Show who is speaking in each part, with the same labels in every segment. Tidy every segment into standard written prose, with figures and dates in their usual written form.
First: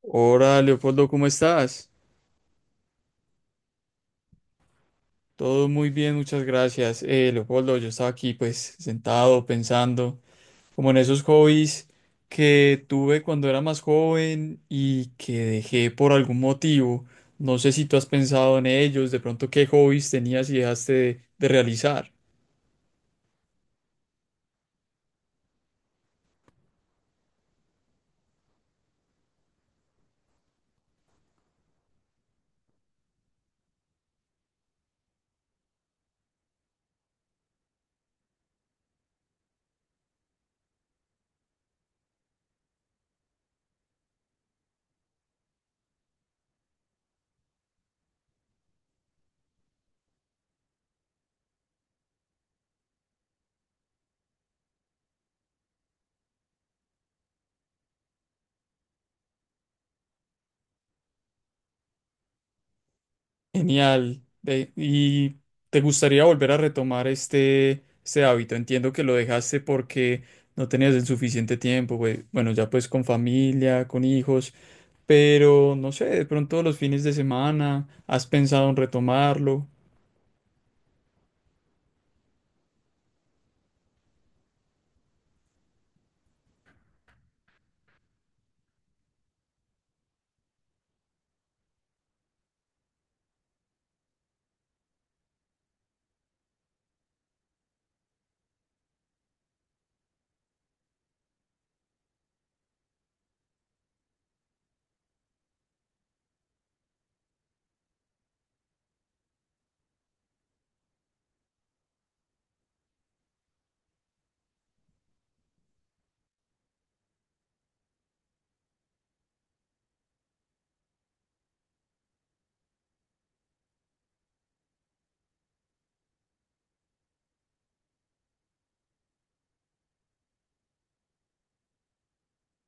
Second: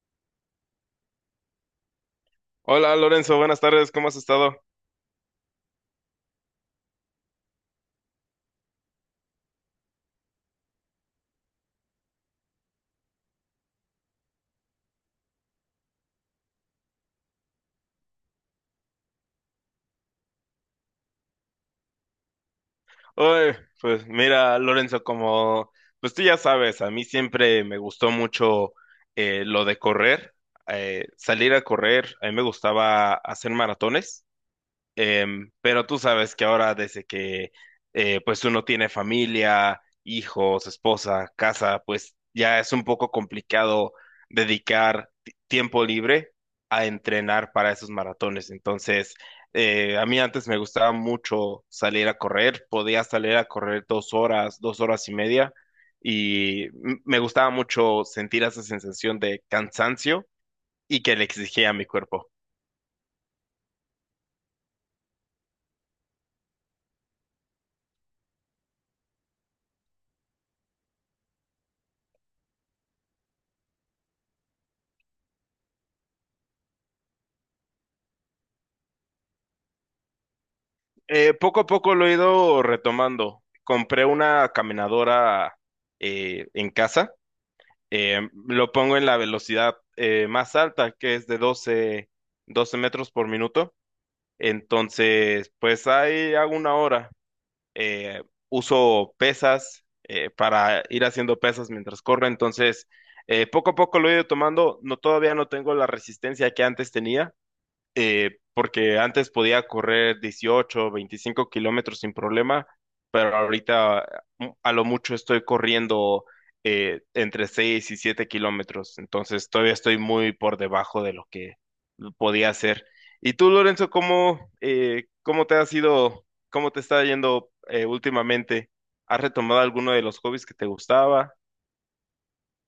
Speaker 1: Hola, Leopoldo, ¿cómo estás?
Speaker 2: Hola Lorenzo, buenas tardes, ¿cómo has estado?
Speaker 1: Todo muy bien, muchas gracias. Leopoldo, yo estaba aquí pues sentado pensando como en esos hobbies que tuve cuando era más joven y que dejé por algún motivo. No sé si tú has pensado en ellos, de pronto qué hobbies tenías y dejaste de realizar.
Speaker 2: Oye, pues mira Lorenzo, como pues tú ya sabes, a mí siempre me gustó mucho lo de correr, salir a correr, a mí me gustaba hacer maratones. Pero tú sabes que ahora desde que pues uno tiene familia, hijos, esposa, casa, pues ya es un poco complicado dedicar tiempo libre a entrenar para esos maratones. Entonces, a mí antes me gustaba mucho salir a correr, podía salir a correr 2 horas, 2 horas y media, y me gustaba mucho sentir esa sensación de cansancio y que le exigía a mi cuerpo.
Speaker 1: Genial. Ve, ¿y te gustaría volver a retomar este hábito? Entiendo que lo dejaste porque no tenías el suficiente tiempo, güey. Bueno, ya pues con familia, con hijos, pero no sé, de pronto los fines de semana, ¿has pensado en retomarlo?
Speaker 2: Poco a poco lo he ido retomando. Compré una caminadora en casa. Lo pongo en la velocidad más alta, que es de doce metros por minuto. Entonces, pues ahí hago 1 hora. Eh, uso pesas para ir haciendo pesas mientras corro. Entonces, poco a poco lo he ido tomando. No, todavía no tengo la resistencia que antes tenía porque antes podía correr 18 25 km sin problema, pero ahorita a lo mucho estoy corriendo entre 6 y 7 km, entonces todavía estoy muy por debajo de lo que podía hacer. ¿Y tú, Lorenzo, cómo, cómo te ha sido cómo te está yendo últimamente? ¿Has retomado alguno de los hobbies que te gustaba?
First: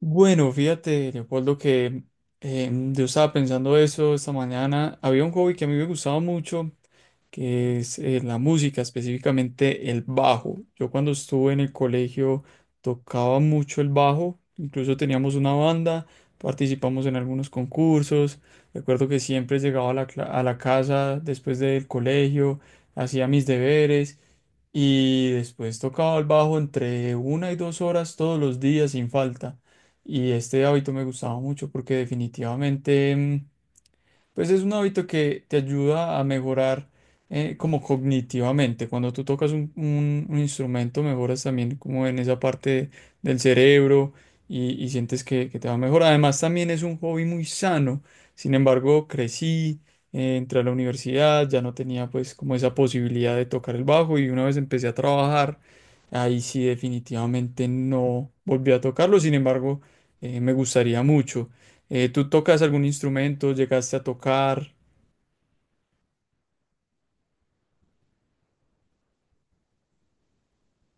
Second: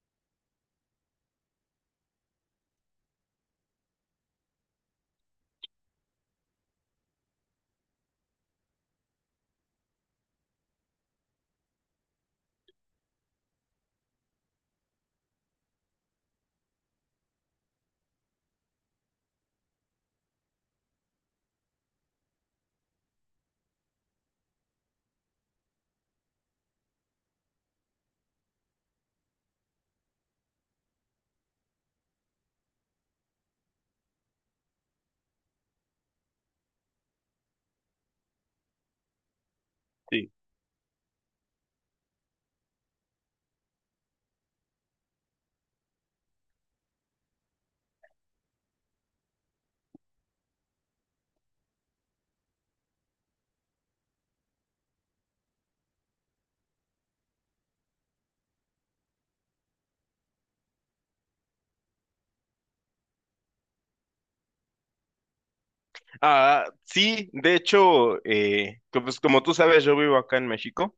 Speaker 1: Bueno, fíjate, Leopoldo, que yo estaba pensando eso esta mañana. Había un hobby que a mí me gustaba mucho que es la música, específicamente el bajo. Yo cuando estuve en el colegio tocaba mucho el bajo, incluso teníamos una banda, participamos en algunos concursos. Recuerdo que siempre llegaba a a la casa después del colegio, hacía mis deberes y después tocaba el bajo entre 1 y 2 horas todos los días sin falta. Y este hábito me gustaba mucho porque pues es un hábito que te ayuda a mejorar como cognitivamente. Cuando tú tocas
Speaker 2: Sí.
Speaker 1: un instrumento, mejoras también como en esa parte del cerebro y sientes que te va a mejorar. Además, también es un hobby muy sano. Sin embargo, crecí, entré a la universidad, ya no tenía pues como esa posibilidad de tocar el bajo y una vez empecé a trabajar, ahí sí definitivamente no volví a tocarlo. Sin embargo, me gustaría mucho. ¿Tú tocas algún instrumento? ¿Llegaste a tocar?
Speaker 2: Ah, sí, de hecho, pues como tú sabes, yo vivo acá en México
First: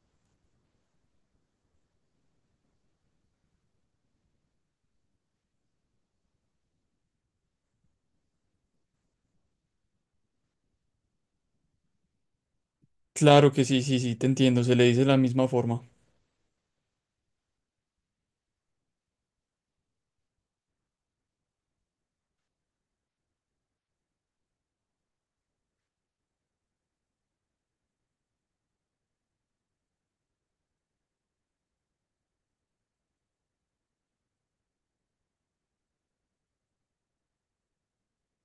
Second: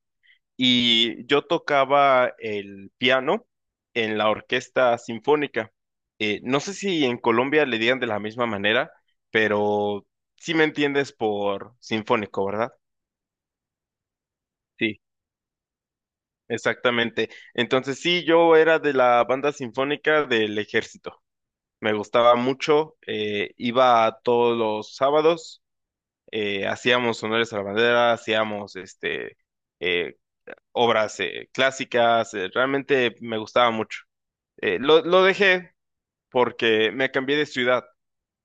Speaker 2: y yo tocaba el piano en la orquesta sinfónica. No sé si en Colombia le digan de la misma manera, pero sí me entiendes por sinfónico, ¿verdad?
Speaker 1: Claro que sí, sí, sí, te entiendo, se le dice
Speaker 2: Sí,
Speaker 1: de la misma forma.
Speaker 2: exactamente. Entonces sí, yo era de la banda sinfónica del ejército. Me gustaba mucho, iba a todos los sábados, hacíamos honores a la bandera, hacíamos eh, obras clásicas. Realmente me gustaba mucho. Lo dejé porque me cambié de ciudad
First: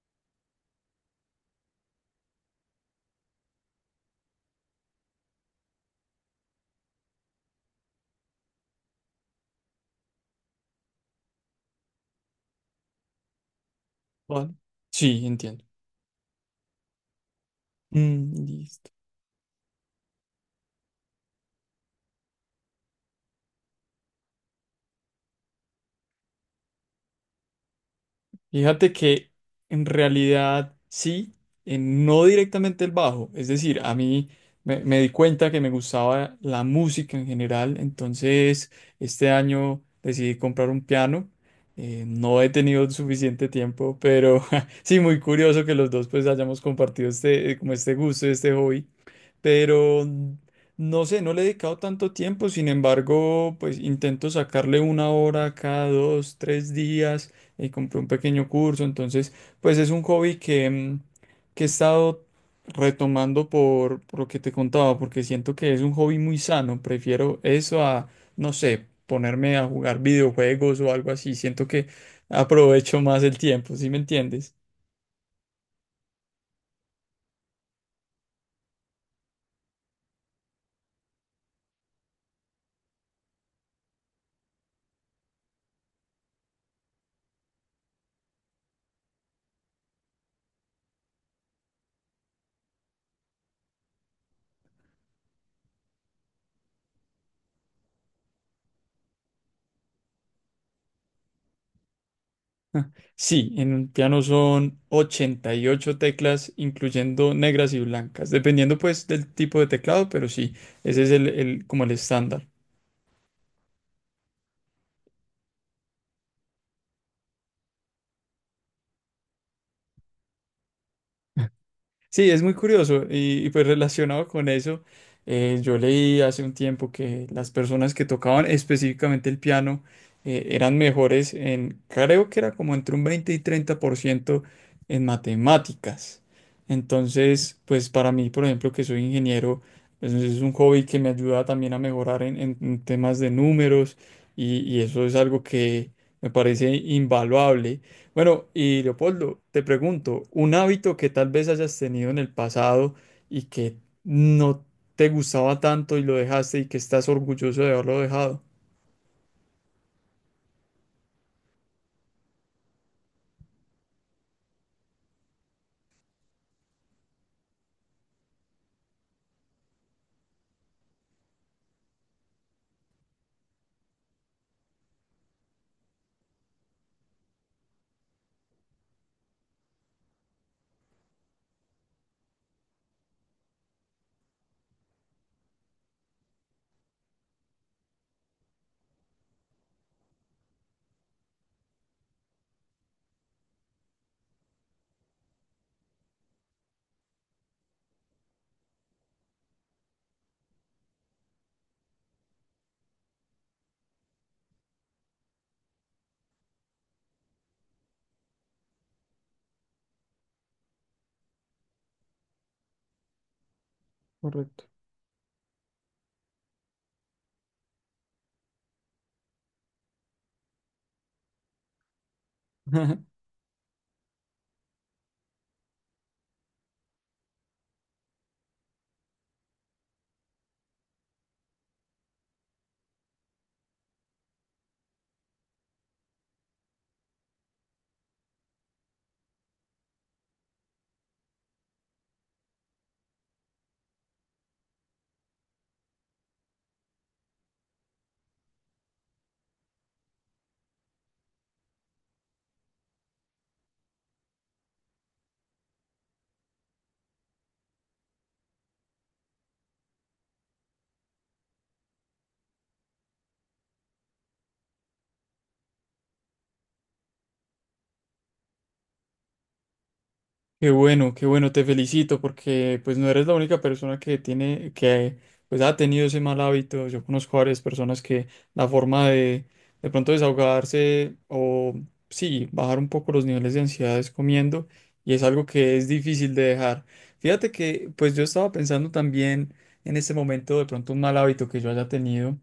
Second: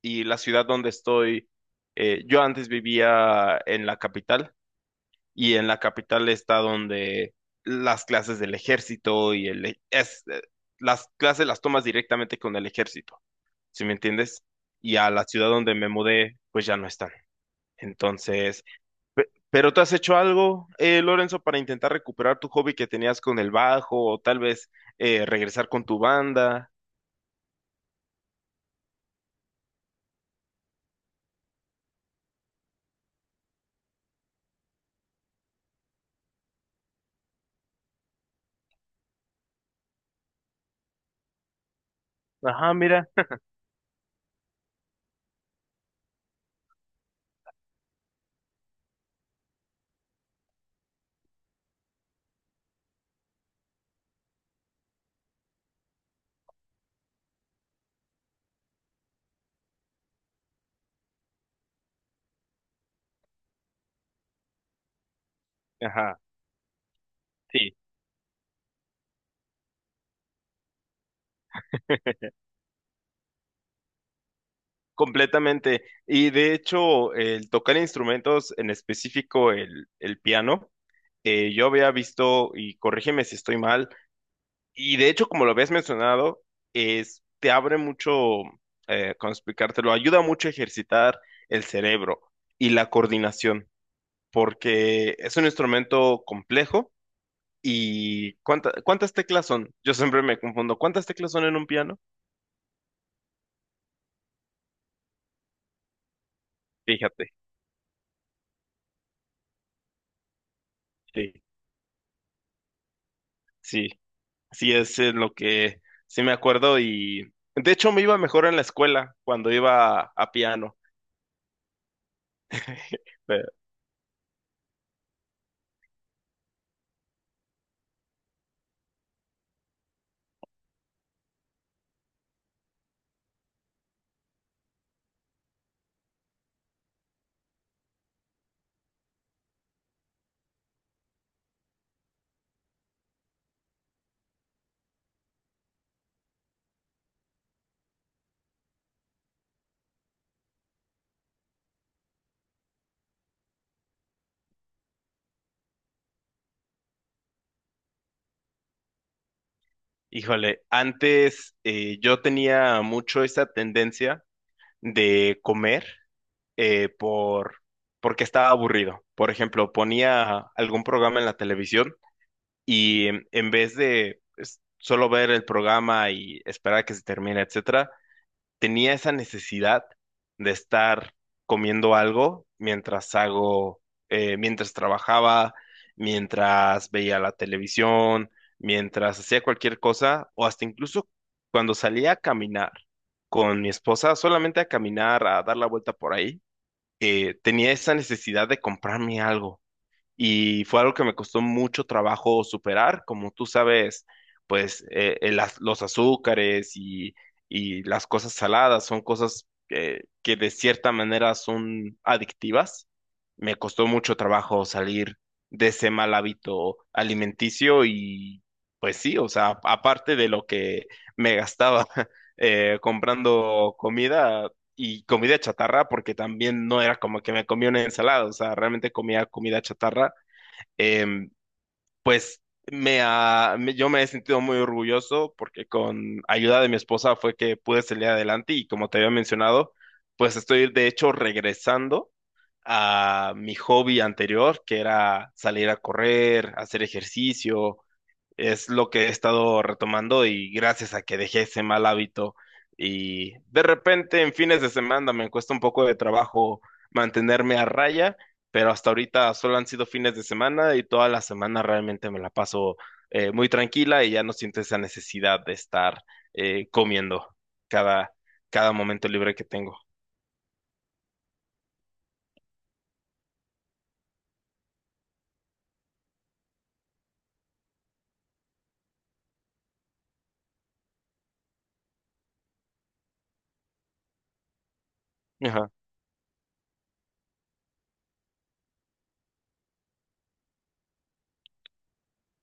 Speaker 2: y la ciudad donde estoy, yo antes vivía en la capital y en la capital está donde las clases del ejército las clases las tomas directamente con el ejército, ¿sí me entiendes?
Speaker 1: Vale.
Speaker 2: Y a la
Speaker 1: Sí,
Speaker 2: ciudad
Speaker 1: entiendo.
Speaker 2: donde me mudé, pues ya no están.
Speaker 1: Mm,
Speaker 2: Entonces,
Speaker 1: listo.
Speaker 2: ¿pero tú has hecho algo, Lorenzo, para intentar recuperar tu hobby que tenías con el bajo o tal vez regresar con tu banda?
Speaker 1: Fíjate que en realidad sí, no directamente el bajo, es decir, a mí me di cuenta que me gustaba la música en general, entonces este año decidí comprar un piano. No he
Speaker 2: Ajá,
Speaker 1: tenido
Speaker 2: mira.
Speaker 1: suficiente tiempo, pero sí, muy curioso que los dos pues hayamos compartido este, como este gusto, este hobby. Pero no sé, no le he dedicado tanto tiempo, sin embargo, pues intento sacarle una hora cada 2, 3 días, y compré un pequeño curso, entonces, pues es un hobby que que he estado retomando por lo que te contaba, porque siento que es un hobby
Speaker 2: Ajá,
Speaker 1: muy sano, prefiero
Speaker 2: sí,
Speaker 1: eso a, no sé, ponerme a jugar videojuegos o algo así, siento que aprovecho más el tiempo, ¿sí me entiendes?
Speaker 2: completamente. Y de hecho, el tocar instrumentos, en específico el piano, yo había visto, y corrígeme si estoy mal, y de hecho, como lo habías mencionado, es, te abre mucho, ¿cómo explicártelo? Ayuda mucho a ejercitar el cerebro y la coordinación, porque es un instrumento complejo. ¿Y cuántas teclas son? Yo siempre me confundo. ¿Cuántas teclas son en un piano?
Speaker 1: Ah, sí, en un piano son 88 teclas,
Speaker 2: Fíjate,
Speaker 1: incluyendo negras y blancas, dependiendo pues del tipo de teclado, pero sí, ese es
Speaker 2: sí,
Speaker 1: como el estándar.
Speaker 2: sí. Sí, es en lo que sí me acuerdo y de hecho me iba mejor en la escuela cuando iba a piano.
Speaker 1: Sí, es muy curioso
Speaker 2: Pero,
Speaker 1: pues relacionado con eso, yo leí hace un tiempo que las personas que tocaban específicamente el piano eran mejores en, creo que era como entre un 20 y 30 por ciento en matemáticas. Entonces, pues para mí, por ejemplo, que soy ingeniero, pues, es un hobby que me ayuda también a mejorar en temas de números y eso es algo que me parece invaluable. Bueno, y Leopoldo, te pregunto, un hábito que tal vez hayas tenido en el pasado y que no te gustaba tanto y lo dejaste y que estás orgulloso de haberlo dejado.
Speaker 2: híjole, antes yo tenía mucho esa tendencia de comer eh, por porque estaba aburrido. Por ejemplo, ponía algún programa en la televisión y en vez de pues, solo ver el programa y esperar a que se termine, etcétera, tenía esa necesidad de estar comiendo algo mientras hago, mientras trabajaba, mientras veía la televisión, mientras hacía cualquier cosa, o hasta incluso cuando salía a caminar con mi esposa, solamente a caminar, a dar la vuelta por ahí, tenía esa necesidad de comprarme algo y fue algo que me costó mucho trabajo superar, como tú sabes, pues los azúcares y las cosas saladas son cosas que de cierta manera son adictivas. Me costó mucho
Speaker 1: Correcto.
Speaker 2: trabajo salir de ese mal hábito alimenticio y pues sí, o sea, aparte de lo que me gastaba comprando comida, y comida chatarra, porque también no era como que me comía una ensalada, o sea, realmente comía comida chatarra. em, pues yo me he sentido muy orgulloso porque con ayuda de mi esposa fue que pude salir adelante y, como te había mencionado, pues estoy de hecho regresando a mi hobby anterior, que era salir a correr, hacer ejercicio. Es lo que he estado retomando y gracias a que dejé ese mal hábito. Y de repente en fines de semana me cuesta un poco de trabajo mantenerme a raya, pero hasta ahorita solo han sido fines de semana y toda la semana realmente me la paso muy tranquila y ya no siento esa necesidad de estar comiendo cada, cada momento libre que tengo.
Speaker 1: Qué bueno, te felicito porque pues no eres la única persona que tiene, que pues ha tenido ese mal hábito. Yo conozco varias personas que la forma de pronto desahogarse o sí, bajar un poco los niveles de ansiedad es comiendo y es algo
Speaker 2: Ajá,
Speaker 1: que es difícil de dejar. Fíjate que pues yo estaba pensando también en este momento de pronto un mal hábito que yo haya tenido.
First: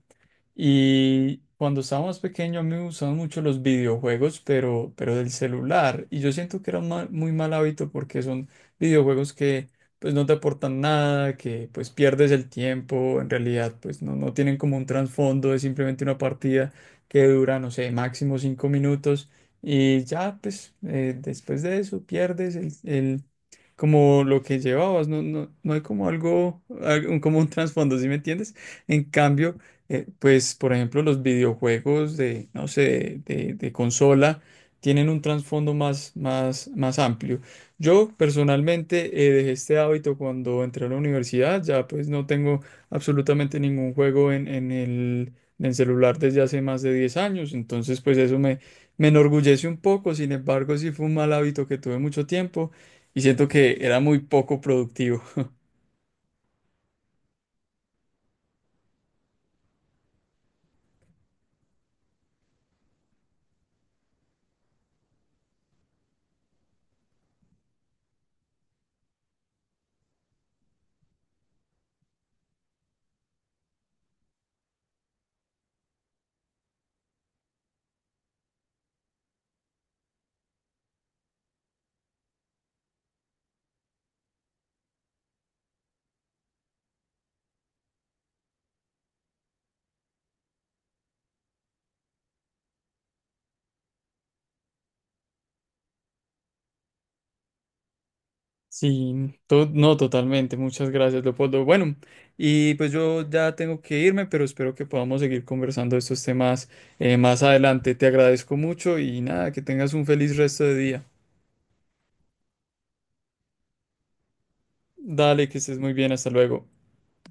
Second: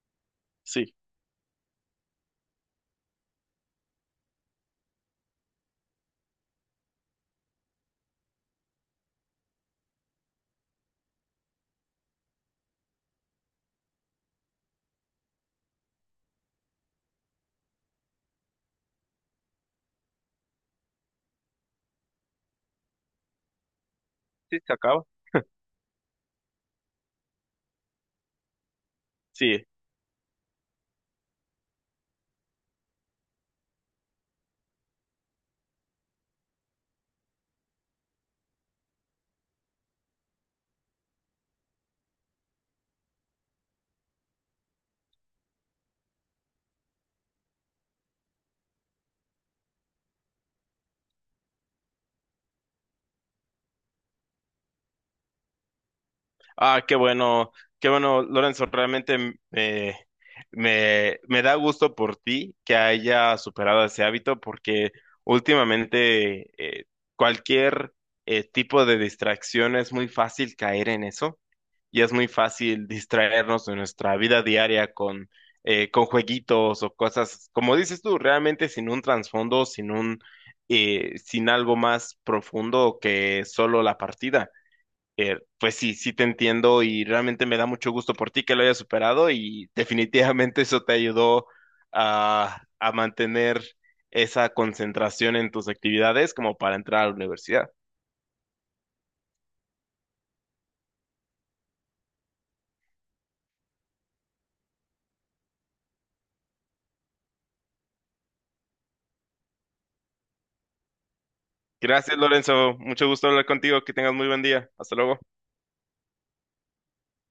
Speaker 2: sí,
Speaker 1: Y cuando estaba más pequeño a mí me gustaban mucho los videojuegos, pero del celular. Y yo siento que era un muy mal hábito porque son videojuegos que pues no te aportan nada, que pues pierdes el tiempo, en realidad pues no, no tienen como un trasfondo, es simplemente una partida que dura, no sé, máximo 5 minutos. Y ya pues después de eso pierdes como lo
Speaker 2: sí,
Speaker 1: que
Speaker 2: se acaba.
Speaker 1: llevabas, no, no, no hay como algo, como un trasfondo, ¿sí me entiendes? En cambio
Speaker 2: Sí,
Speaker 1: pues, por ejemplo, los videojuegos de, no sé, de consola tienen un trasfondo más, más, más amplio. Yo personalmente dejé este hábito cuando entré a la universidad, ya pues no tengo absolutamente ningún juego en el celular desde hace más de 10 años, entonces pues eso me enorgullece un poco, sin embargo sí fue un mal hábito que tuve mucho tiempo y siento que era muy poco productivo.
Speaker 2: ah, qué bueno, Lorenzo, realmente me da gusto por ti que haya superado ese hábito porque últimamente eh, cualquier tipo de distracción es muy fácil caer en eso y es muy fácil distraernos de nuestra vida diaria con jueguitos o cosas, como dices tú, realmente sin un trasfondo, sin algo más profundo que solo la partida. Pues sí, sí te entiendo y realmente me da mucho gusto por ti que lo hayas superado y definitivamente eso te ayudó a mantener esa concentración en tus actividades como para entrar a la universidad.
Speaker 1: Sí, no, totalmente. Muchas gracias, Leopoldo. Bueno, y pues yo ya tengo que irme, pero espero que podamos seguir conversando de estos temas más adelante. Te agradezco mucho y nada, que tengas un feliz resto de día.
Speaker 2: Gracias, Lorenzo. Mucho gusto hablar contigo. Que tengas muy buen día. Hasta luego.
Speaker 1: Dale, que estés muy bien. Hasta luego.